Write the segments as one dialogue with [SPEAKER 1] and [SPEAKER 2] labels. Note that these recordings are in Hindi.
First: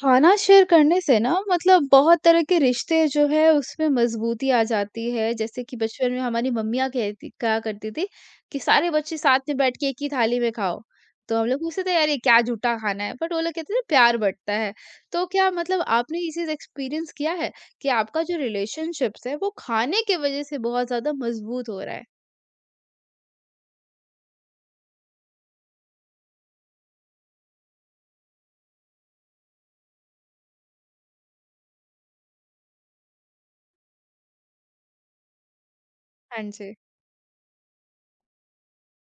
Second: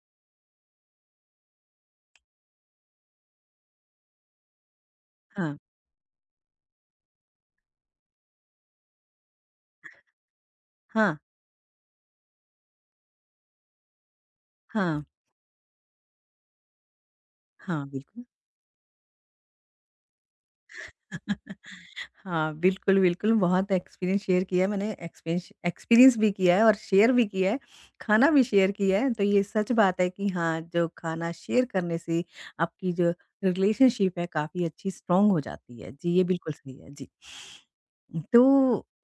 [SPEAKER 1] खाना शेयर करने से ना मतलब बहुत तरह के रिश्ते जो है उसमें मजबूती आ जाती है।
[SPEAKER 2] हाँ,
[SPEAKER 1] जैसे कि बचपन में हमारी मम्मियाँ कहती कहा करती थी कि सारे बच्चे साथ में बैठ के एक ही थाली में खाओ।
[SPEAKER 2] हाँ,
[SPEAKER 1] तो हम लोग पूछते थे, यार ये क्या झूठा खाना है, बट वो लोग कहते थे प्यार बंटता है।
[SPEAKER 2] हाँ,
[SPEAKER 1] तो क्या मतलब आपने ये चीज एक्सपीरियंस किया है
[SPEAKER 2] हाँ,
[SPEAKER 1] कि आपका
[SPEAKER 2] बिल्कुल।
[SPEAKER 1] जो रिलेशनशिप्स है वो खाने की वजह से बहुत ज्यादा मजबूत हो रहा है?
[SPEAKER 2] हाँ, बिल्कुल, बिल्कुल, बहुत एक्सपीरियंस शेयर किया है मैंने, एक्सपीरियंस एक्सपीरियंस भी किया है और शेयर भी किया है, खाना भी शेयर किया है, तो ये सच बात है कि हाँ, जो खाना शेयर करने से आपकी जो रिलेशनशिप है, काफ़ी अच्छी स्ट्रॉन्ग हो जाती है। जी, ये
[SPEAKER 1] हाँ
[SPEAKER 2] बिल्कुल
[SPEAKER 1] जी।
[SPEAKER 2] सही है। जी। तो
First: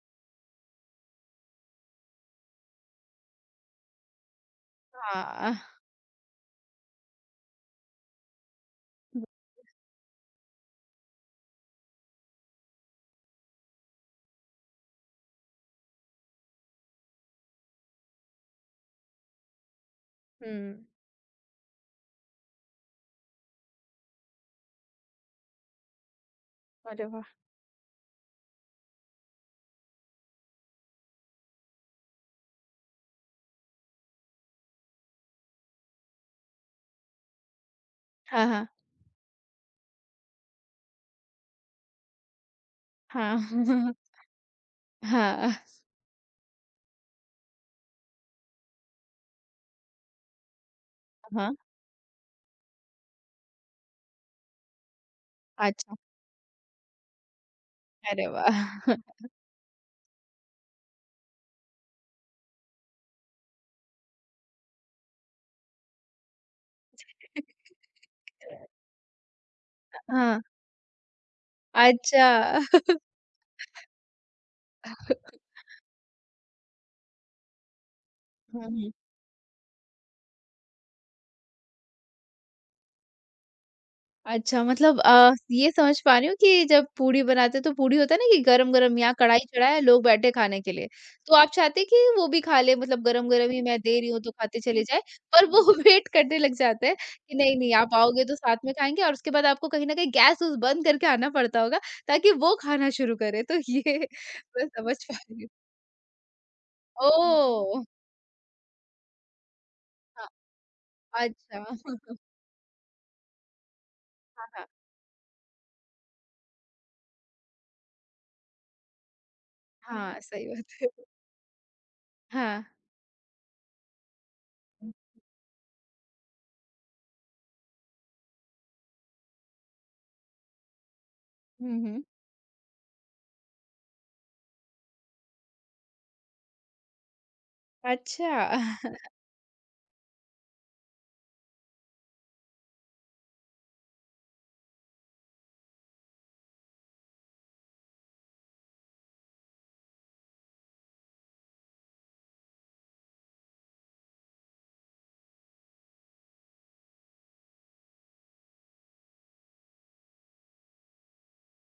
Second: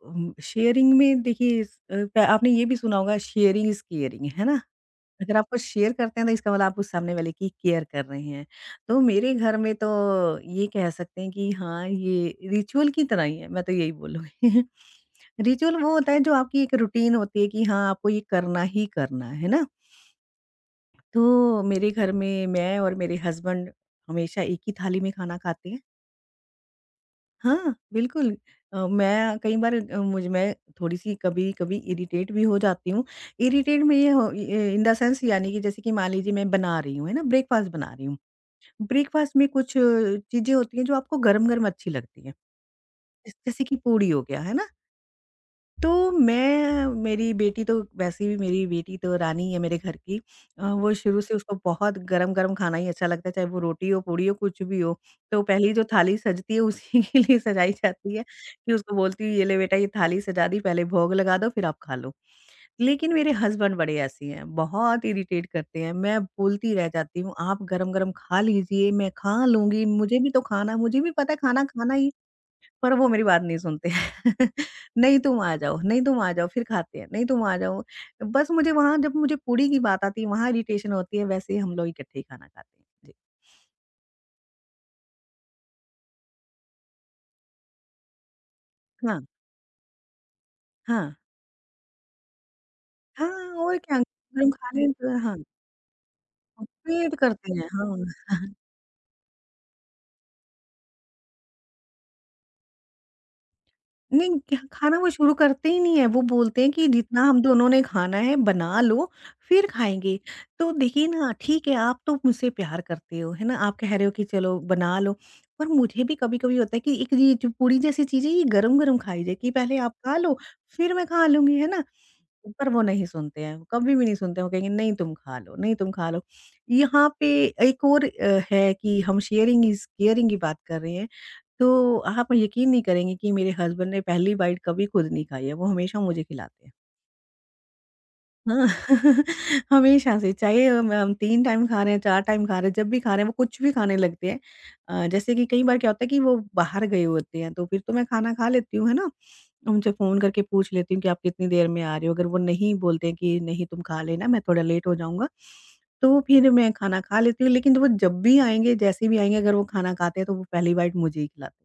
[SPEAKER 2] शेयरिंग में देखिए आपने ये भी सुना होगा शेयरिंग इज़ केयरिंग, है ना? अगर आप
[SPEAKER 1] हाँ।
[SPEAKER 2] कुछ शेयर करते हैं तो इसका मतलब आप उस सामने वाले की केयर कर रहे हैं। तो मेरे घर में तो ये कह सकते हैं कि हाँ, ये रिचुअल की तरह ही है, मैं तो यही बोलूँगी। रिचुअल वो होता है जो आपकी एक रूटीन होती है कि हाँ, आपको ये करना ही करना है ना?
[SPEAKER 1] हम्म।
[SPEAKER 2] तो मेरे घर में मैं और मेरे हस्बैंड हमेशा एक ही थाली में खाना खाते हैं।
[SPEAKER 1] अरे वाह।
[SPEAKER 2] हाँ, बिल्कुल। मैं कई बार अ, मुझ मैं थोड़ी-सी कभी-कभी इरिटेट भी हो जाती हूँ। इरिटेट में इन द सेंस यानी कि जैसे कि मान लीजिए मैं बना रही हूँ, है ना, ब्रेकफ़ास्ट बना रही हूँ।
[SPEAKER 1] हाँ, हाँ।
[SPEAKER 2] ब्रेकफ़ास्ट में कुछ चीज़ें होती हैं जो आपको गरम-गरम अच्छी लगती हैं।
[SPEAKER 1] हाँ।
[SPEAKER 2] जैसे कि पूड़ी हो गया, है ना?
[SPEAKER 1] हाँ,
[SPEAKER 2] तो मैं मेरी बेटी तो वैसे भी मेरी बेटी तो रानी है मेरे घर की। वो शुरू से
[SPEAKER 1] हाँ।
[SPEAKER 2] उसको बहुत गरम-गरम खाना ही अच्छा लगता है, चाहे वो रोटी हो, पूड़ी हो, कुछ भी हो। तो पहली जो
[SPEAKER 1] अच्छा।
[SPEAKER 2] थाली सजती है उसी के लिए सजाई जाती है
[SPEAKER 1] अरे
[SPEAKER 2] कि उसको
[SPEAKER 1] वाह!
[SPEAKER 2] बोलती हूँ, "ये ले बेटा ये थाली सजा दी, पहले भोग लगा दो फिर आप खा लो।" लेकिन मेरे हस्बैंड बड़े ऐसे हैं, बहुत इरिटेट करते हैं। मैं बोलती रह जाती हूँ, "आप गरम-गरम खा लीजिए, मैं खा लूँगी, मुझे भी तो
[SPEAKER 1] हाँ,
[SPEAKER 2] खाना मुझे भी पता है खाना खाना ही
[SPEAKER 1] अच्छा।
[SPEAKER 2] पर वो मेरी बात नहीं सुनते नहीं तुम आ जाओ, नहीं तुम आ जाओ, फिर खाते हैं, नहीं तुम आ जाओ। बस
[SPEAKER 1] हुँ,
[SPEAKER 2] मुझे
[SPEAKER 1] हुँ।
[SPEAKER 2] वहाँ जब मुझे पूड़ी की बात आती है वहाँ इरिटेशन होती है, वैसे ही हम लोग इकट्ठे ही खाना खाते हैं। जी।
[SPEAKER 1] अच्छा, मतलब ये समझ पा रही हूँ कि जब पूड़ी बनाते हैं तो पूड़ी होता है ना, कि गरम-गरम यहाँ
[SPEAKER 2] हाँ,
[SPEAKER 1] कढ़ाई चढ़ा है, लोग बैठे हैं खाने के लिए।
[SPEAKER 2] हाँ,
[SPEAKER 1] तो आप चाहते हैं कि वो भी खा ले, मतलब
[SPEAKER 2] हाँ
[SPEAKER 1] गरम-गरम ही
[SPEAKER 2] और
[SPEAKER 1] मैं
[SPEAKER 2] क्या
[SPEAKER 1] दे रही हूँ तो
[SPEAKER 2] हम
[SPEAKER 1] खाते
[SPEAKER 2] खा
[SPEAKER 1] चले
[SPEAKER 2] लें
[SPEAKER 1] जाएँ,
[SPEAKER 2] तो हाँ,
[SPEAKER 1] पर वो वेट करने लग जाते हैं
[SPEAKER 2] वेट
[SPEAKER 1] कि
[SPEAKER 2] करते हैं,
[SPEAKER 1] नहीं-नहीं आप आओगे तो
[SPEAKER 2] हाँ।
[SPEAKER 1] साथ में खाएँगे। और उसके बाद आपको कहीं न कहीं गैस वूस बंद करके आना पड़ता होगा ताकि वो खाना शुरू करें। तो ये
[SPEAKER 2] नहीं, क्या
[SPEAKER 1] मैं समझ
[SPEAKER 2] खाना वो
[SPEAKER 1] पा
[SPEAKER 2] शुरू
[SPEAKER 1] रही हूँ।
[SPEAKER 2] करते ही नहीं है, वो बोलते हैं कि जितना हम दोनों ने
[SPEAKER 1] ओह!
[SPEAKER 2] खाना है बना लो, फिर खाएँगे।
[SPEAKER 1] हाँ,
[SPEAKER 2] तो देखिए ना,
[SPEAKER 1] अच्छा।
[SPEAKER 2] ठीक है आप तो मुझसे प्यार करते हो, है ना? आप कह रहे हो कि
[SPEAKER 1] हाँ,
[SPEAKER 2] चलो
[SPEAKER 1] हाँ।
[SPEAKER 2] बना लो, पर मुझे भी कभी-कभी होता है कि एक ये जो पूड़ी जैसी चीज़ है ये गरम-गरम खाई जाए कि पहले आप खा
[SPEAKER 1] हाँ,
[SPEAKER 2] लो,
[SPEAKER 1] सही बात है।
[SPEAKER 2] फिर मैं खा लूँगी, है ना?
[SPEAKER 1] हाँ।
[SPEAKER 2] पर वो नहीं सुनते हैं, वो कभी भी नहीं सुनते हैं, वो कहेंगे नहीं तुम खा लो, नहीं तुम खा लो। यहाँ पे एक और है कि हम शेयरिंग इज़ केयरिंग की बात कर रहे हैं।
[SPEAKER 1] हुँ,
[SPEAKER 2] तो
[SPEAKER 1] हुँ।
[SPEAKER 2] आप यकीन नहीं करेंगे कि मेरे हस्बैंड ने पहली बाइट कभी खुद नहीं खाई है, वो हमेशा मुझे खिलाते हैं। हाँ,
[SPEAKER 1] अच्छा।
[SPEAKER 2] हमेशा से चाहे हम 3 टाइम खा रहे हैं, 4 टाइम खा रहे हैं, जब भी खा रहे हैं, वो कुछ भी खाने लगते हैं। जैसे कि कई बार क्या होता है कि वो बाहर गए होते हैं, तो फिर तो मैं खाना खा लेती हूँ, है ना? उनसे फ़ोन करके पूछ लेती हूँ कि आप कितनी देर में आ रहे हो? अगर वो नहीं बोलते हैं कि नहीं तुम खा लेना, मैं थोड़ा लेट हो जाऊँगा, तो फिर मैं खाना खा लेती हूँ। लेकिन वो जब भी आएँगे, जैसे भी आएँगे, अगर वो खाना खाते हैं, तो वो पहली बाइट मुझे ही खिलाते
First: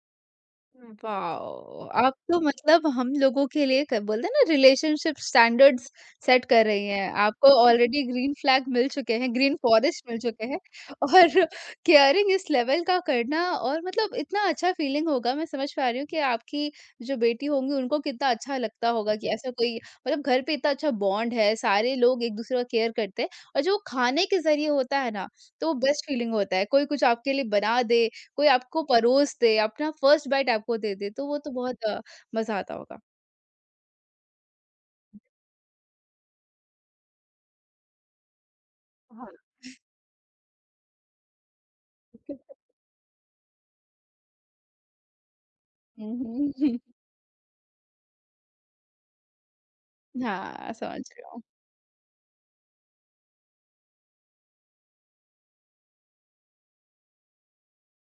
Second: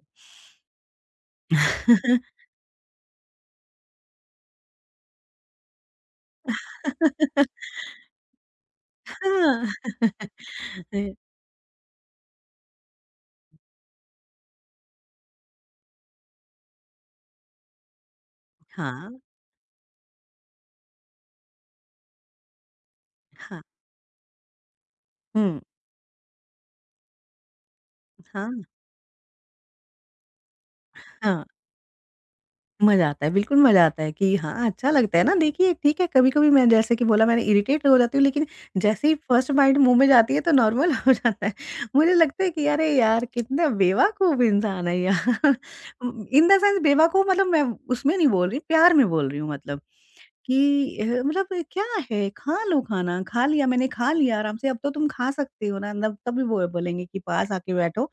[SPEAKER 1] वाओ! आप
[SPEAKER 2] हैं।
[SPEAKER 1] तो मतलब हम लोगों के लिए क बोलते हैं ना, रिलेशनशिप स्टैंडर्ड्स सेट कर रही हैं।
[SPEAKER 2] हां।
[SPEAKER 1] आपको ऑलरेडी ग्रीन फ्लैग मिल चुके हैं, ग्रीन फॉरेस्ट मिल चुके हैं और केयरिंग इस लेवल का करना, और मतलब इतना अच्छा फीलिंग होगा। मैं समझ पा रही हूँ कि आपकी जो बेटी होंगी उनको कितना अच्छा लगता
[SPEAKER 2] हां,
[SPEAKER 1] होगा कि ऐसा कोई मतलब घर पे इतना अच्छा बॉन्ड है, सारे लोग एक-दूसरे का केयर करते हैं
[SPEAKER 2] हां।
[SPEAKER 1] और जो खाने के ज़रिए होता है ना,
[SPEAKER 2] हं।
[SPEAKER 1] तो बेस्ट फीलिंग होता है। कोई कुछ आपके लिए बना दे, कोई
[SPEAKER 2] हां,
[SPEAKER 1] आपको परोस दे, अपना फर्स्ट बाइट आपको दे दे, तो वो
[SPEAKER 2] हां।
[SPEAKER 1] तो बहुत मज़ा आता होगा।
[SPEAKER 2] मज़ा आता है, बिल्कुल मज़ा आता है कि हाँ, अच्छा लगता है ना देखिए ठीक है कभी-कभी मैं जैसे कि बोला मैंने इरिटेट हो जाती हूँ लेकिन जैसे ही
[SPEAKER 1] हाँ।
[SPEAKER 2] फर्स्ट बाइट मुँह में जाती है तो नॉर्मल हो जाता है। मुझे लगता है कि अरे यार कितना बेवकूफ़ इंसान है यार।
[SPEAKER 1] हुँ,
[SPEAKER 2] इन द
[SPEAKER 1] हुँ।
[SPEAKER 2] सेंस बेवकूफ़ मतलब मैं उसमें नहीं बोल रही प्यार में बोल रही हूँ मतलब
[SPEAKER 1] हाँ,
[SPEAKER 2] कि
[SPEAKER 1] समझ रही हूँ।
[SPEAKER 2] मतलब ये क्या है खा लो खाना, खा लिया मैंने खा लिया आराम से अब तो तुम खा सकते हो ना तब तभी वो बोलेंगे कि पास आके बैठो।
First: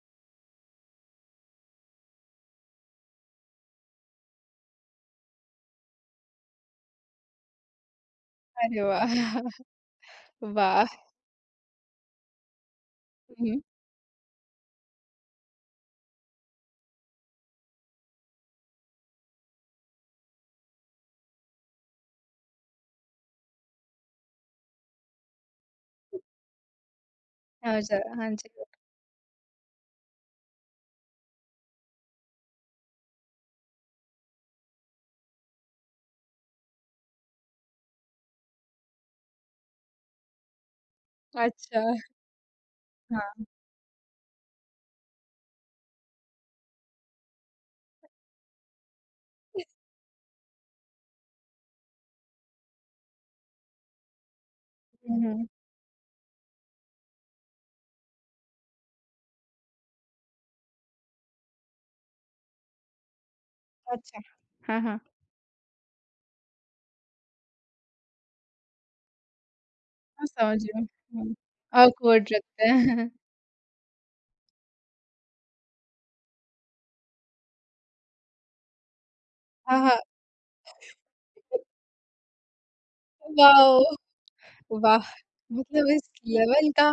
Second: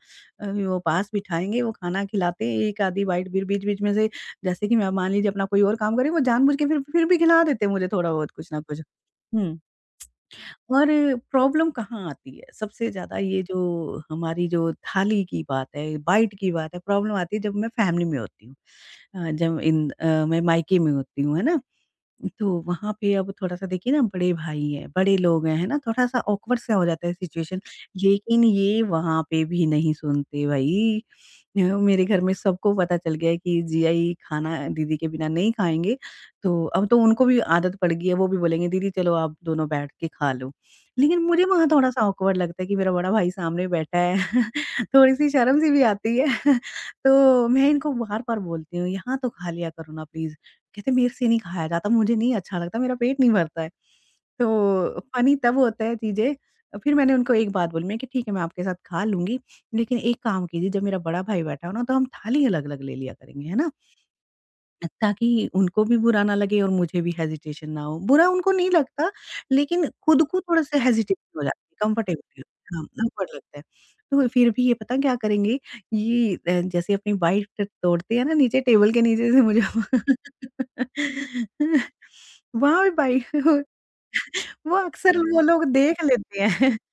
[SPEAKER 2] वो पास बिठाएँगे वो खाना खिलाते हैं 1 आधी बाइट बीच-बीच में से जैसे कि मैं मान लीजिए अपना कोई और काम कर रही हूँ, वो जानबूझ के फिर भी खिला देते हैं मुझे थोड़ा बहुत कुछ ना कुछ।
[SPEAKER 1] अरे वाह!
[SPEAKER 2] हुँ। और
[SPEAKER 1] वाह!
[SPEAKER 2] प्रॉब्लम कहाँ आती है? सबसे ज़्यादा ये जो
[SPEAKER 1] हुँ,
[SPEAKER 2] हमारी जो थाली की बात है, बाइट की बात है, प्रॉब्लम आती है जब मैं फैमिली में होती हूँ। मैं मायके में होती हूँ, है ना? तो वहाँ पे अब थोड़ा-सा देखिए ना बड़े भाई हैं, बड़े लोग हैं, है ना? थोड़ा-सा ऑकवर्ड सा हो जाता है सिचुएशन,
[SPEAKER 1] हाँ जा हाँ
[SPEAKER 2] लेकिन
[SPEAKER 1] जी।
[SPEAKER 2] ये वहाँ पे भी नहीं सुनते भई। मेरे घर में सबको पता चल गया है कि जीजा ये खाना दीदी के बिना नहीं खाएँगे, तो अब तो उनको भी आदत पड़ गई है, वो भी बोलेंगे दीदी चलो आप दोनों बैठ के खा लो। लेकिन मुझे वहाँ
[SPEAKER 1] अच्छा,
[SPEAKER 2] थोड़ा-सा ऑकवर्ड लगता है कि मेरा बड़ा भाई
[SPEAKER 1] हाँ।
[SPEAKER 2] सामने बैठा है, थोड़ी-सी शर्म सी भी आती है। तो मैं इनको बार-बार बोलती हूँ, यहाँ तो खा लिया करो ना प्लीज़। कहते मेरे से नहीं खाया जाता, मुझे नहीं अच्छा लगता, मेरा पेट नहीं भरता है। तो
[SPEAKER 1] हुँ,
[SPEAKER 2] फ़नी
[SPEAKER 1] हुँ।
[SPEAKER 2] तब होता है चीज़ें फिर मैंने उनको एक बात बोली मैं कि ठीक है मैं आपके साथ खा लूँगी, लेकिन एक काम कीजिए जब मेरा बड़ा भाई बैठा हो ना तो हम थाली अलग-अलग ले लिया करेंगे, है ना?
[SPEAKER 1] अच्छा। हाँ, हाँ।
[SPEAKER 2] ताकि उनको भी बुरा ना लगे और मुझे भी हेजिटेशन ना हो। बुरा उनको नहीं लगता, लेकिन खुद
[SPEAKER 1] हाँ,
[SPEAKER 2] को
[SPEAKER 1] समझ
[SPEAKER 2] थोड़ा-सा
[SPEAKER 1] रही हूँ। हुँ,
[SPEAKER 2] हेजिटेशन हो जाती है, कम्फर्टेबल
[SPEAKER 1] ऑकवर्ड
[SPEAKER 2] नहीं
[SPEAKER 1] लगता
[SPEAKER 2] होते। हाँ,
[SPEAKER 1] है।
[SPEAKER 2] awkward लगता है। तो फिर भी ये पता क्या करेंगे, ये जैसे अपनी वाइट तोड़ते हैं ना नीचे टेबल के नीचे से मुझे
[SPEAKER 1] हाँ, हाँ।
[SPEAKER 2] वहाँ भी बाइक
[SPEAKER 1] वाओ!
[SPEAKER 2] वो
[SPEAKER 1] वाह!
[SPEAKER 2] अक्सर वो लोग
[SPEAKER 1] मतलब
[SPEAKER 2] देख
[SPEAKER 1] इस
[SPEAKER 2] लेते
[SPEAKER 1] लेवल
[SPEAKER 2] हैं।
[SPEAKER 1] का,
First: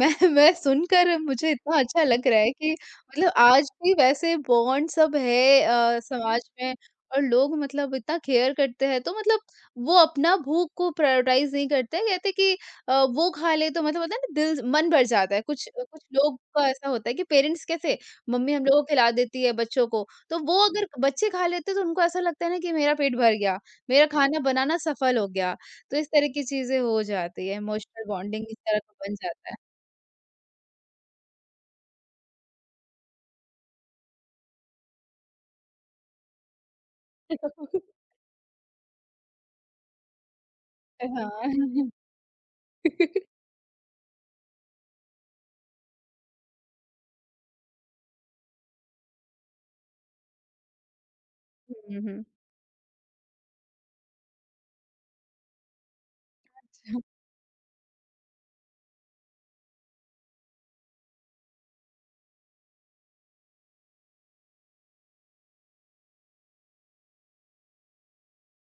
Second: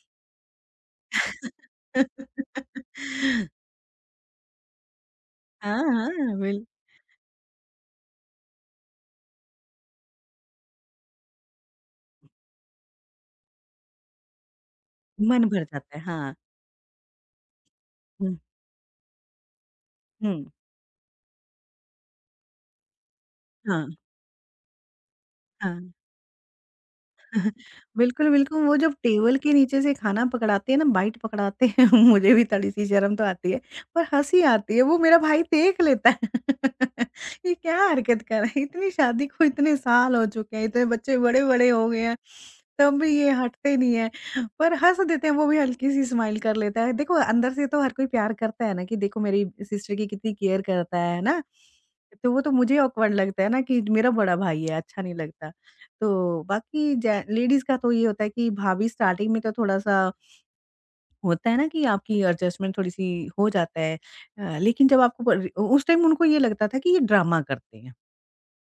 [SPEAKER 1] मैं मैं सुनकर मुझे इतना अच्छा लग रहा है कि मतलब आज भी वैसे बॉन्ड सब है
[SPEAKER 2] हाँ, हाँ,
[SPEAKER 1] समाज
[SPEAKER 2] बिल
[SPEAKER 1] में और लोग मतलब इतना केयर करते हैं, तो मतलब वो अपना भूख को प्रायोरिटाइज नहीं करते हैं। कहते हैं कि वो खा ले तो मतलब होता है ना, दिल मन भर जाता है।
[SPEAKER 2] मन भर
[SPEAKER 1] कुछ
[SPEAKER 2] जाता
[SPEAKER 1] कुछ
[SPEAKER 2] है। हाँ।
[SPEAKER 1] लोग का ऐसा होता है कि पेरेंट्स कैसे
[SPEAKER 2] हुँ,
[SPEAKER 1] मम्मी हम लोग को खिला देती है बच्चों को, तो
[SPEAKER 2] हुँ।
[SPEAKER 1] वो अगर बच्चे खा लेते हैं तो उनको ऐसा लगता है ना कि मेरा पेट भर गया,
[SPEAKER 2] हाँ,
[SPEAKER 1] मेरा खाना बनाना सफल हो गया।
[SPEAKER 2] हाँ।
[SPEAKER 1] तो इस तरह की चीजें हो जाती है, इमोशनल
[SPEAKER 2] बिल्कुल,
[SPEAKER 1] बॉन्डिंग इस
[SPEAKER 2] बिल्कुल, वो
[SPEAKER 1] तरह
[SPEAKER 2] जब
[SPEAKER 1] का बन
[SPEAKER 2] टेबल
[SPEAKER 1] जाता
[SPEAKER 2] के
[SPEAKER 1] है।
[SPEAKER 2] नीचे से खाना पकड़ाते हैं ना, बाइट पकड़ाते हैं, मुझे भी थोड़ी-सी शर्म तो आती है, पर हँसी आती है, वो मेरा भाई देख लेता है। ये क्या हरकत कर रहा है, इतनी शादी को इतने साल हो चुके हैं, इतने बच्चे बड़े-बड़े हो
[SPEAKER 1] हाँ।
[SPEAKER 2] गए हैं, तब भी ये हटते नहीं हैं, पर हँस देते हैं, वो भी हल्की-सी स्माइल कर लेता है। देखो, अंदर से तो हर कोई प्यार करता है ना कि देखो मेरी सिस्टर की कितनी केयर करता है ना?
[SPEAKER 1] हुँ, हुँ।
[SPEAKER 2] तो वो तो मुझे ऑकवर्ड लगता है ना कि मेरा बड़ा भाई है, अच्छा नहीं लगता। तो बाकी जे लेडीज़ का तो ये होता है कि भाभी स्टार्टिंग में तो थोड़ा-सा होता है ना कि आपकी एडजस्टमेंट थोड़ी-सी हो जाता है। लेकिन जब आपको पर उस टाइम उनको ये लगता था कि ये ड्रामा करते हैं।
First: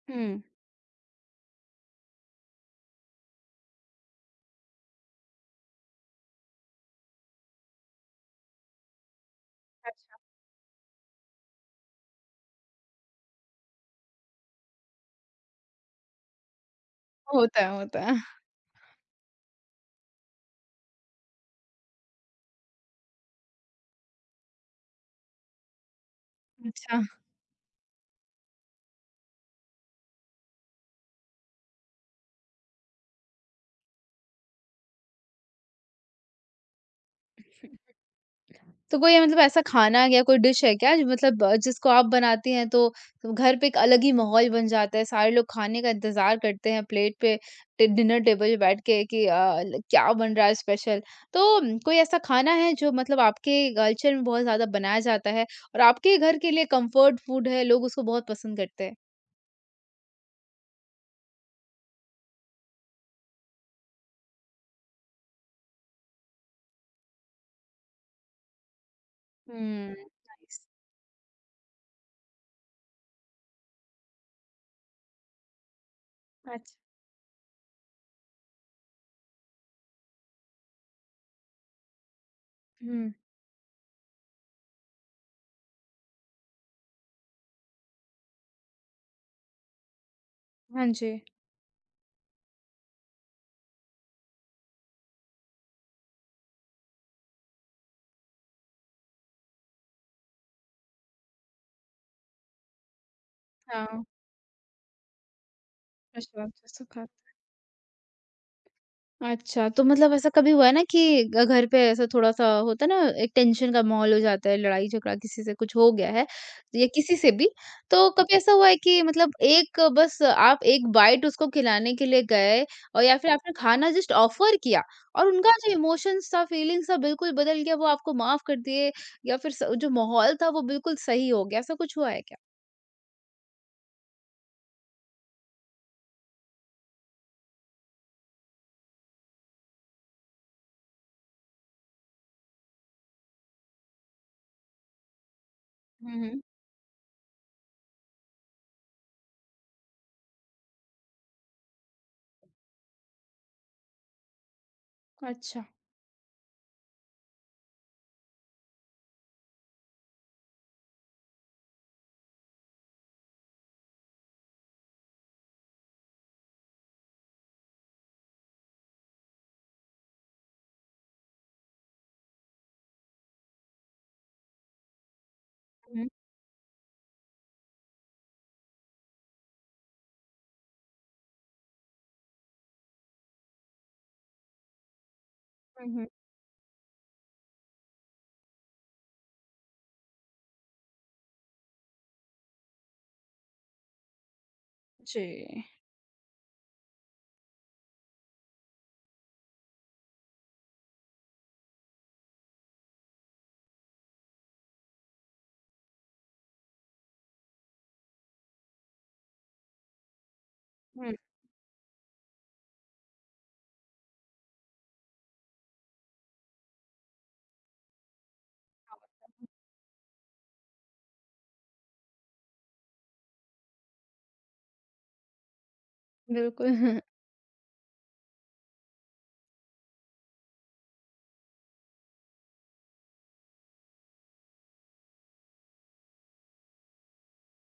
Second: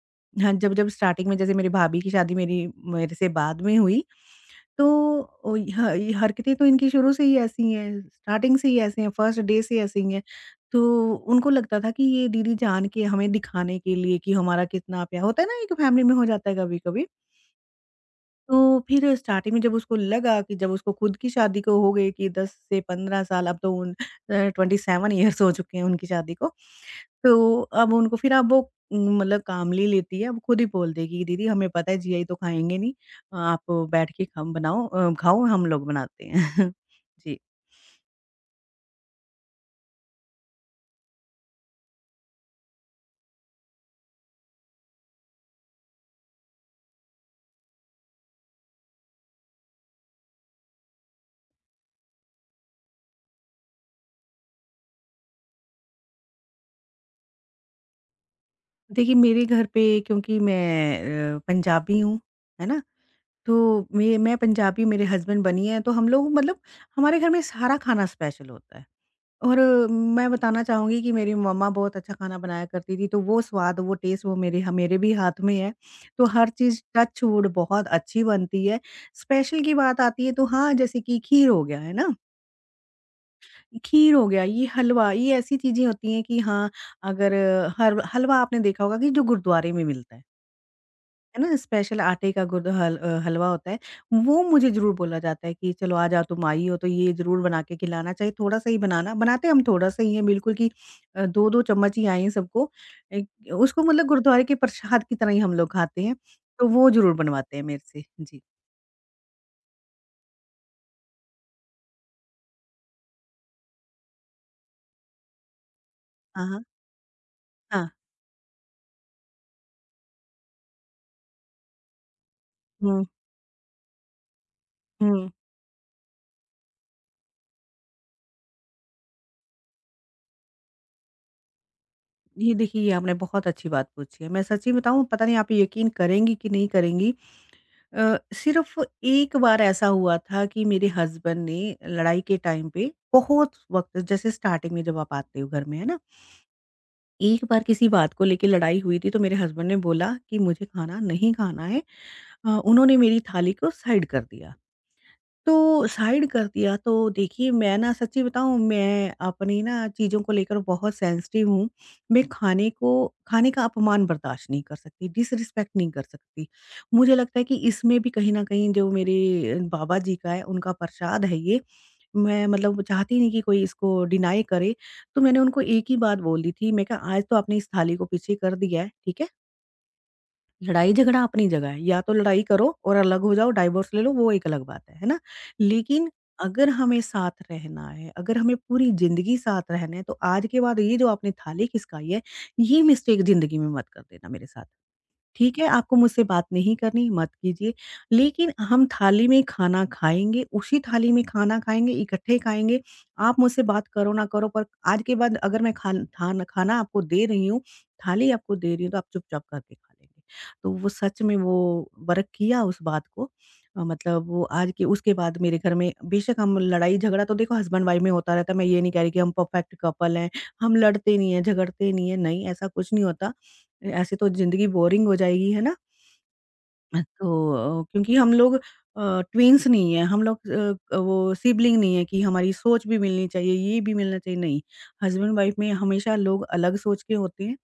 [SPEAKER 1] हुँ।
[SPEAKER 2] हाँ, जब-जब स्टार्टिंग में जैसे मेरी भाभी की शादी मेरी मेरे से बाद में हुई, तो ओ ह ये हरकतें तो इनकी शुरू से ही ऐसी हैं, स्टार्टिंग से ही ऐसे हैं, फर्स्ट डे से ऐसी ही हैं। तो उनको लगता था कि ये दीदी जान के हमें दिखाने के लिए कि हमारा कितना प्यार होता है ना, एक फैमिली में हो जाता है कभी-कभी।
[SPEAKER 1] होता है, होता है।
[SPEAKER 2] तो फिर स्टार्टिंग में जब उसको लगा कि जब उसको खुद की शादी को हो गई कि 10 से 15 साल अब तो अ, 27 इयर्स हो चुके हैं उनकी शादी को।
[SPEAKER 1] अच्छा,
[SPEAKER 2] तो अब उनको फिर अब वो न, मतलब कामली लेती है, अब खुद ही बोल देगी कि दीदी हमें पता है जीआई तो खाएँगे नहीं, आप बैठ के खाओ हम लोग बनाते हैं। जी।
[SPEAKER 1] तो कोई मतलब ऐसा खाना या कोई डिश है क्या जो मतलब जिसको आप बनाती हैं तो घर पे एक अलग ही माहौल बन जाता है, सारे लोग खाने का इंतज़ार करते हैं, प्लेट पे टे डिनर टेबल पे बैठ के कि ल क्या बन रहा है स्पेशल? तो म, कोई ऐसा खाना है जो मतलब आपके कल्चर में बहुत ज़्यादा बनाया जाता है और आपके घर के लिए कम्फर्ट फूड है, लोग उसको बहुत पसंद करते हैं?
[SPEAKER 2] देखिए मेरे घर पे क्योंकि मैं पंजाबी हूँ, है ना? तो मैं पंजाबी मेरे हस्बैंड बनी है तो हम लोग मतलब हमारे घर में सारा खाना स्पेशल होता है। और
[SPEAKER 1] हुँ।
[SPEAKER 2] मैं
[SPEAKER 1] नाइस।
[SPEAKER 2] बताना चाहूँगी कि मेरी मम्मा बहुत अच्छा खाना बनाया करती थी, तो वो स्वाद, वो टेस्ट वो मेरे भी हाथ में है। तो हर
[SPEAKER 1] अच्छा।
[SPEAKER 2] चीज़ टच वुड बहुत अच्छी बनती है। स्पेशल की बात आती है तो हाँ, जैसे कि खीर हो गया, है ना?
[SPEAKER 1] हुँ।
[SPEAKER 2] खीर हो गया, ये हलवा, ये ऐसी चीज़ें होती हैं कि हाँ, अगर हर हलवा आपने देखा होगा कि जो गुरुद्वारे में मिलता है।
[SPEAKER 1] हाँ जी।
[SPEAKER 2] है ना, स्पेशल आटे का हलवा होता है, वो मुझे ज़रूर बोला जाता है कि चलो आज आ जाओ, तुम आई हो तो ये ज़रूर बना के खिलाना, चाहे थोड़ा-सा ही बनाना, बनाते हम थोड़ा-सा ही है बिल्कुल कि 2-2 चम्मच ही आए हैं सबको। एक उसको
[SPEAKER 1] हाँ।
[SPEAKER 2] मतलब गुरुद्वारे के प्रसाद की तरह ही हम लोग खाते हैं,
[SPEAKER 1] प्रशांत।
[SPEAKER 2] तो वो
[SPEAKER 1] सुखद।
[SPEAKER 2] ज़रूर बनवाते हैं मेरे से। जी।
[SPEAKER 1] अच्छा, तो मतलब ऐसा कभी हुआ है ना कि घ घर पे ऐसा थोड़ा-सा होता है ना, एक टेंशन का माहौल हो जाता है, लड़ाई-झगड़ा किसी से कुछ हो गया है
[SPEAKER 2] हाँ, हाँ।
[SPEAKER 1] या किसी से भी,
[SPEAKER 2] हाँ।
[SPEAKER 1] तो कभी ऐसा हुआ है कि मतलब एक बस आप एक बाइट उसको खिलाने के लिए गए और
[SPEAKER 2] हुँ,
[SPEAKER 1] या फिर आपने खाना जस्ट ऑफ़र किया और
[SPEAKER 2] हुँ।
[SPEAKER 1] उनका जो इमोशंस था, फीलिंग्स था बिल्कुल बदल गया, वो आपको माफ़ कर दिए या फिर स जो माहौल था वो बिल्कुल सही हो गया, ऐसा कुछ हुआ है क्या?
[SPEAKER 2] ये देखिए ये आपने बहुत अच्छी बात पूछी है। मैं सच्ची बताऊँ पता नहीं आप यकीन करेंगी कि नहीं करेंगी। सिर्फ एक बार ऐसा हुआ था कि मेरे हस्बैंड ने लड़ाई के टाइम पे बहुत वक्त जैसे स्टार्टिंग में जब आप आते हो घर में है ना,
[SPEAKER 1] हुँ, हुँ।
[SPEAKER 2] एक बार किसी बात को लेके लड़ाई हुई थी तो मेरे हस्बैंड ने बोला कि मुझे खाना नहीं खाना है। उन्होंने मेरी थाली को साइड कर दिया,
[SPEAKER 1] अच्छा।
[SPEAKER 2] तो साइड कर दिया, तो देखिए मैं ना सच्ची बताऊँ, मैं अपनी ना चीज़ों को लेकर बहुत सेंसिटिव हूँ। मैं खाने को खाने का अपमान बर्दाश्त नहीं कर सकती, डिसरिस्पेक्ट नहीं कर सकती। मुझे लगता है कि इसमें भी कहीं न कहीं जो मेरे बाबा जी का है, उनका प्रसाद है ये। मैं मतलब चाहती नहीं कि कोई इसको डिनाई करे। तो मैंने उनको एक ही
[SPEAKER 1] हुँ,
[SPEAKER 2] बात बोल दी थी, मैं कहा आज तो आपने इस थाली को पीछे कर दिया है, ठीक है? लड़ाई-झगड़ा अपनी जगह है, या तो लड़ाई करो और अलग हो जाओ, डाइवोर्स ले लो, वो एक अलग बात है ना?
[SPEAKER 1] हुँ, हुँ, हुँ।
[SPEAKER 2] लेकिन अगर हमें साथ रहना है, अगर हमें पूरी ज़िंदगी साथ रहना है, तो आज के बाद ये जो आपने थाली खिसकाई है, ये मिस्टेक ज़िंदगी में मत कर देना मेरे साथ। ठीक
[SPEAKER 1] जी।
[SPEAKER 2] है, आपको मुझसे बात नहीं करनी, मत कीजिए। लेकिन हम थाली में खाना खाएँगे, उसी थाली में खाना खाएँगे, इकट्ठे खाएँगे। आप मुझसे बात करो ना करो, पर आज के बाद अगर मैं खाना आपको दे रही हूँ, थाली आपको दे रही हूँ, तो आप चुपचाप करके खा लेंगे। तो वो
[SPEAKER 1] हुँ।
[SPEAKER 2] सच में वो वर्क किया उस बात को। मतलब वो आज के उसके बाद मेरे घर में बेशक हम लड़ाई-झगड़ा तो देखो हस्बैंड-वाइफ में होता रहता है। मैं ये नहीं कह रही कि हम परफेक्ट कपल हैं, हम लड़ते नहीं हैं, झगड़ते नहीं हैं, नहीं, ऐसा कुछ नहीं होता। ऐसे तो ज़िंदगी बोरिंग हो जाएगी, है ना?
[SPEAKER 1] बिल्कुल।
[SPEAKER 2] तो क्योंकि हम लोग ट्विन्स नहीं हैं, हम लोग वो सिबलिंग नहीं है कि हमारी सोच भी मिलनी चाहिए, ये भी मिलना चाहिए, नहीं। हस्बैंड-वाइफ में हमेशा लोग अलग सोच के होते हैं,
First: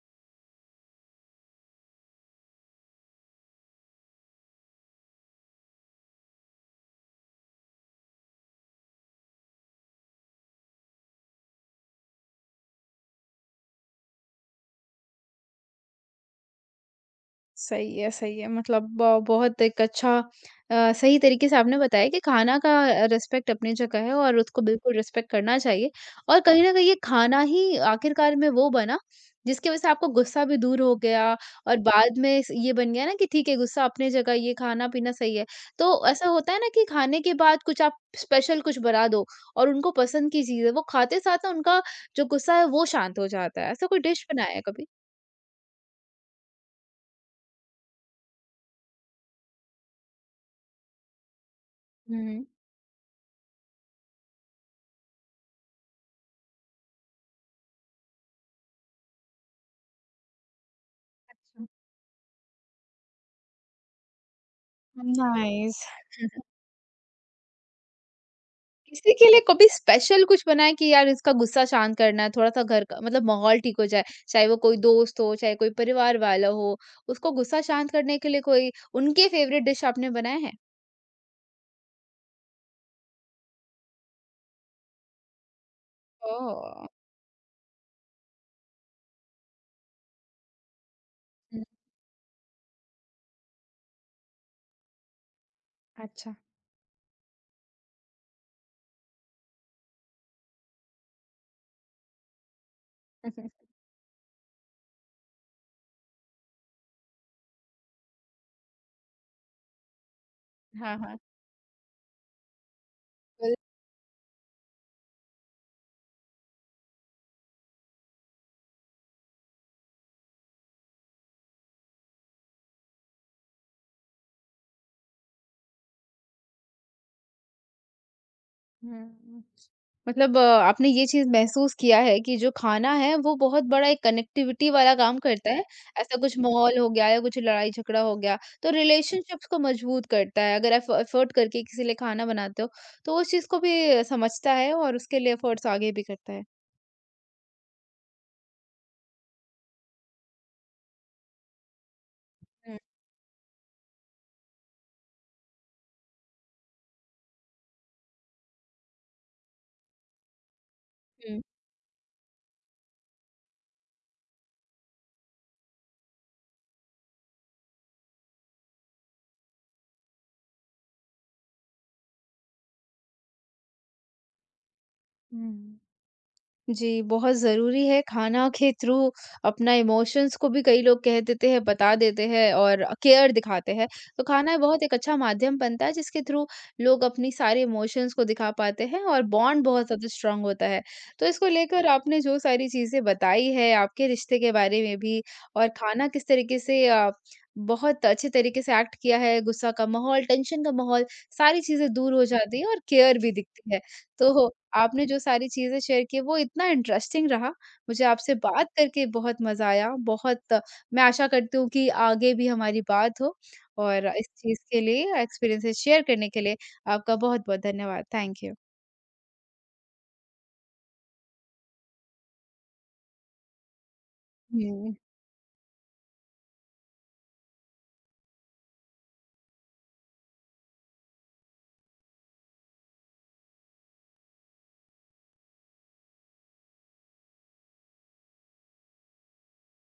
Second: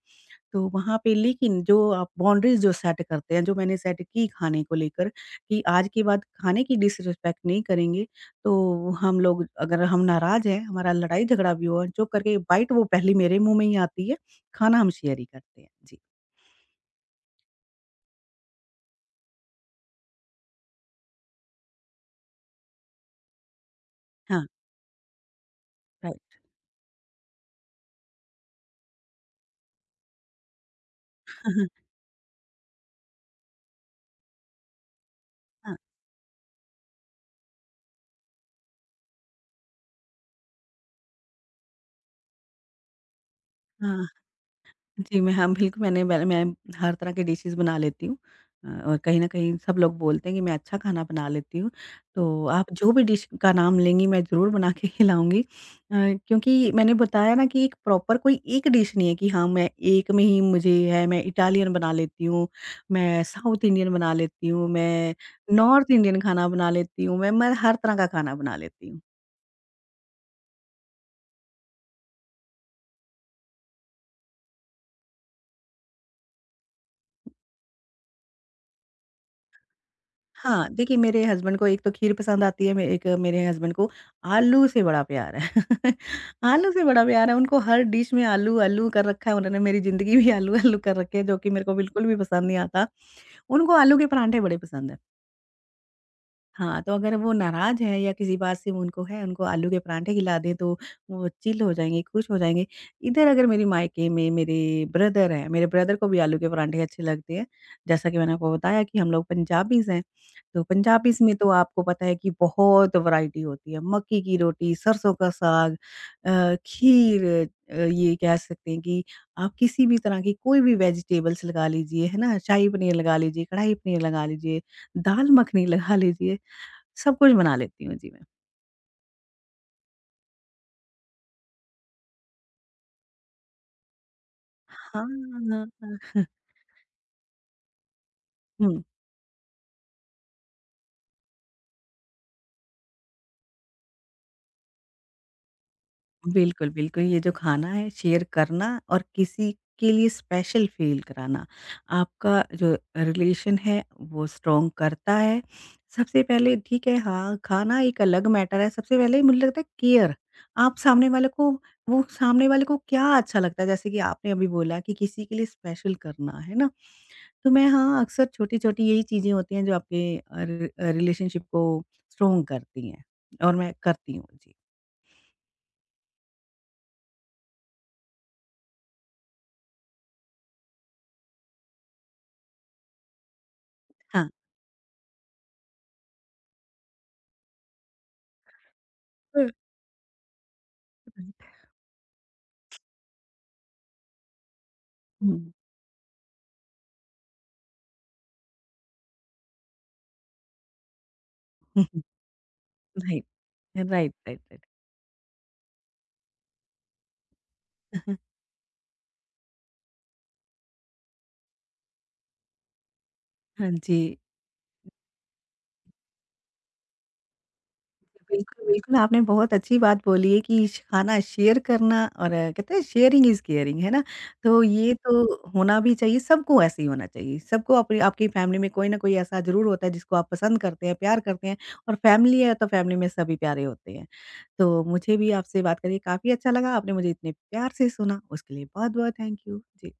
[SPEAKER 2] तो वहाँ पे लेकिन जो आप बाउंड्रीज़ जो सेट करते हैं, जो मैंने सेट की खाने को लेकर कि आज के बाद खाने की डिसरिस्पेक्ट नहीं करेंगे, तो हम लोग अगर हम नाराज़ हैं, हमारा लड़ाई-झगड़ा भी हुआ, चुप करके बाइट वो पहली मेरे मुँह में ही आती है, खाना हम शेयर ही करते हैं। जी,
[SPEAKER 1] सही है, सही है। मतलब ब बहुत एक अच्छा सही तरीके से आपने बताया कि खाना का रिस्पेक्ट अपनी जगह है और
[SPEAKER 2] हाँ,
[SPEAKER 1] उसको बिल्कुल रिस्पेक्ट करना चाहिए।
[SPEAKER 2] राइट।
[SPEAKER 1] और कहीं न कहीं ये खाना ही आखिरकार में वो बना जिसकी वज़ह से आपको गुस्सा भी दूर हो गया, और बाद में स ये बन गया ना कि ठीक है, गुस्सा अपनी जगह, ये खाना-पीना सही है।
[SPEAKER 2] हाँ,
[SPEAKER 1] तो ऐसा होता है ना कि खाने के बाद कुछ आप स्पेशल कुछ बना दो और उनको पसंद की चीज़ है, वो खाते साथ ना उनका जो गुस्सा है वो शांत हो जाता है। ऐसा कोई
[SPEAKER 2] हाँ।
[SPEAKER 1] डिश बनाया है कभी?
[SPEAKER 2] जी, मैं हाँ, बिल्कुल मैंने मैंने मैं हर तरह की डिशेज़ बना लेती हूँ। और कहीं न कहीं सब लोग बोलते हैं कि मैं अच्छा खाना बना लेती हूँ।
[SPEAKER 1] हुँ, हुँ।
[SPEAKER 2] तो आप जो भी डिश का नाम लेंगी मैं ज़रूर बना के खिलाऊँगी। क्योंकि मैंने बताया ना कि एक प्रॉपर कोई एक डिश नहीं है कि हाँ, मैं एक में ही मुझे है, मैं
[SPEAKER 1] हुँ।
[SPEAKER 2] इटालियन बना लेती हूँ, मैं साउथ इंडियन बना लेती हूँ, मैं
[SPEAKER 1] नहीं,
[SPEAKER 2] नॉर्थ इंडियन खाना बना लेती हूँ, मैं हर तरह का खाना बना लेती हूँ।
[SPEAKER 1] किसी के लिए कभी स्पेशल कुछ बनाएँ कि यार इसका गुस्सा शांत करना है, थोड़ा-सा घर का मतलब माहौल ठीक हो जाए, चाहे वो कोई दोस्त हो, चाहे कोई परिवार वाला हो, उसको गुस्सा शांत करने के लिए कोई उनके फ़ेवरेट डिश आपने बनाए हैं?
[SPEAKER 2] हाँ, देखिए मेरे हस्बैंड को एक तो खीर पसंद आती है, मे एक मेरे हस्बैंड को आलू से बड़ा प्यार है। आलू से
[SPEAKER 1] ओह!
[SPEAKER 2] बड़ा प्यार है, उनको हर डिश में आलू, आलू कर रखा है उन्होंने, मेरी ज़िंदगी भी आलू, आलू कर रखी है, जो कि मेरे
[SPEAKER 1] हुँ।
[SPEAKER 2] को बिल्कुल भी पसंद नहीं आता। उनको आलू के परांठे बड़े पसंद हैं।
[SPEAKER 1] अच्छा।
[SPEAKER 2] हाँ, तो अगर वो नाराज़ हैं या किसी बात से वो उनको है, उनको आलू के पराठे खिला दें तो वो चिल हो जाएँगे, खुश हो जाएँगे। इधर अगर मेरे मायके में मेरे ब्रदर हैं, मेरे ब्रदर को भी आलू के पराठे अच्छे लगते हैं। जैसा कि मैंने आपको बताया कि हम लोग पंजाबीज़ हैं, तो
[SPEAKER 1] हाँ, हाँ।
[SPEAKER 2] पंजाबीज़ में तो आपको पता है कि बहुत वैरायटी होती है। मक्की की रोटी, सरसों का साग, खीर, ये कह सकते हैं कि आप किसी भी तरह की कोई भी वेजिटेबल्स लगा लीजिए, है ना? शाही पनीर लगा लीजिए, कढ़ाई पनीर लगा लीजिए, दाल मखनी लगा लीजिए। सब कुछ बना लेती हूँ जी मैं।
[SPEAKER 1] हुँ। मतलब आपने ये चीज़ महसूस किया है कि जो खाना है वो बहुत बड़ा एक कनेक्टिविटी वाला
[SPEAKER 2] हाँ,
[SPEAKER 1] काम करता है।
[SPEAKER 2] हाँ,
[SPEAKER 1] ऐसा
[SPEAKER 2] हाँ।
[SPEAKER 1] कुछ माहौल हो गया या कुछ लड़ाई झगड़ा हो गया तो
[SPEAKER 2] हुँ,
[SPEAKER 1] रिलेशनशिप्स को मजबूत करता है। अगर एफ एफर्ट करके किसी लिए खाना बनाते हो तो उस चीज़ को भी समझता है और उसके लिए एफर्ट्स आगे भी करता है।
[SPEAKER 2] बिल्कुल, बिल्कुल, ये जो खाना है शेयर करना और किसी के लिए स्पेशल फ़ील कराना, आपका जो
[SPEAKER 1] हुँ,
[SPEAKER 2] रिलेशन है वो स्ट्रॉन्ग करता है। सबसे पहले ठीक है हाँ, खाना एक अलग मैटर है, सबसे पहले मुझे लगता है केयर, आप सामने वाले
[SPEAKER 1] हुँ।
[SPEAKER 2] को वो सामने वाले को क्या अच्छा लगता है, जैसे कि आपने अभी बोला कि किसी के लिए स्पेशल करना, है ना? तो मैं हाँ, अक्सर छोटी-छोटी यही चीज़ें होती हैं जो आपके रिलेशनशिप को स्ट्रॉन्ग करती हैं और मैं करती हूँ। जी।
[SPEAKER 1] हुँ। जी, बहुत ज़रूरी है। खाना के थ्रू अपना इमोशंस को भी कई लोग कह देते हैं, बता देते हैं और केयर दिखाते हैं। तो
[SPEAKER 2] हाँ।
[SPEAKER 1] खाना बहुत एक अच्छा माध्यम बनता है जिसके थ्रू लोग अपनी सारे इमोशंस को दिखा पाते हैं और
[SPEAKER 2] हुँ।
[SPEAKER 1] बॉन्ड बहुत ज़्यादा स्ट्रॉन्ग होता है। तो इसको लेकर आपने जो सारी चीज़ें बताई है, आपके रिश्ते के बारे में भी,
[SPEAKER 2] हुँ,
[SPEAKER 1] और खाना किस तरीके से बहुत अच्छे तरीके से एक्ट किया है, गुस्सा का माहौल, टेंशन का माहौल, सारी
[SPEAKER 2] हुँ।
[SPEAKER 1] चीज़ें दूर हो जाती हैं और केयर
[SPEAKER 2] राइट,
[SPEAKER 1] भी दिखती है।
[SPEAKER 2] राइट, राइट,
[SPEAKER 1] तो
[SPEAKER 2] राइट।
[SPEAKER 1] आपने जो सारी चीज़ें शेयर की वो इतना इंटरेस्टिंग रहा, मुझे आपसे बात करके बहुत मज़ा आया, बहुत। मैं आशा करती हूँ कि आगे भी हमारी बात हो
[SPEAKER 2] हाँ जी।
[SPEAKER 1] और इस चीज़ के लिए एक्सपीरियंसेस शेयर करने के लिए आपका बहुत-बहुत धन्यवाद। Thank you.
[SPEAKER 2] बिल्कुल, बिल्कुल, आपने बहुत अच्छी बात बोली है कि श खाना शेयर करना और कहते हैं शेयरिंग इज़ केयरिंग, है ना? तो ये
[SPEAKER 1] हुँ।
[SPEAKER 2] तो होना भी चाहिए, सबको ऐसे ही होना चाहिए। सबको अपनी आपकी फैमिली में कोई ना कोई ऐसा ज़रूर होता है जिसको आप पसंद करते हैं, प्यार करते हैं, और फैमिली है तो फैमिली में सभी प्यारे होते हैं। तो मुझे भी आपसे बात करके काफ़ी अच्छा लगा, आपने मुझे इतने प्यार से सुना, उसके लिए बहुत-बहुत थैंक यू। जी।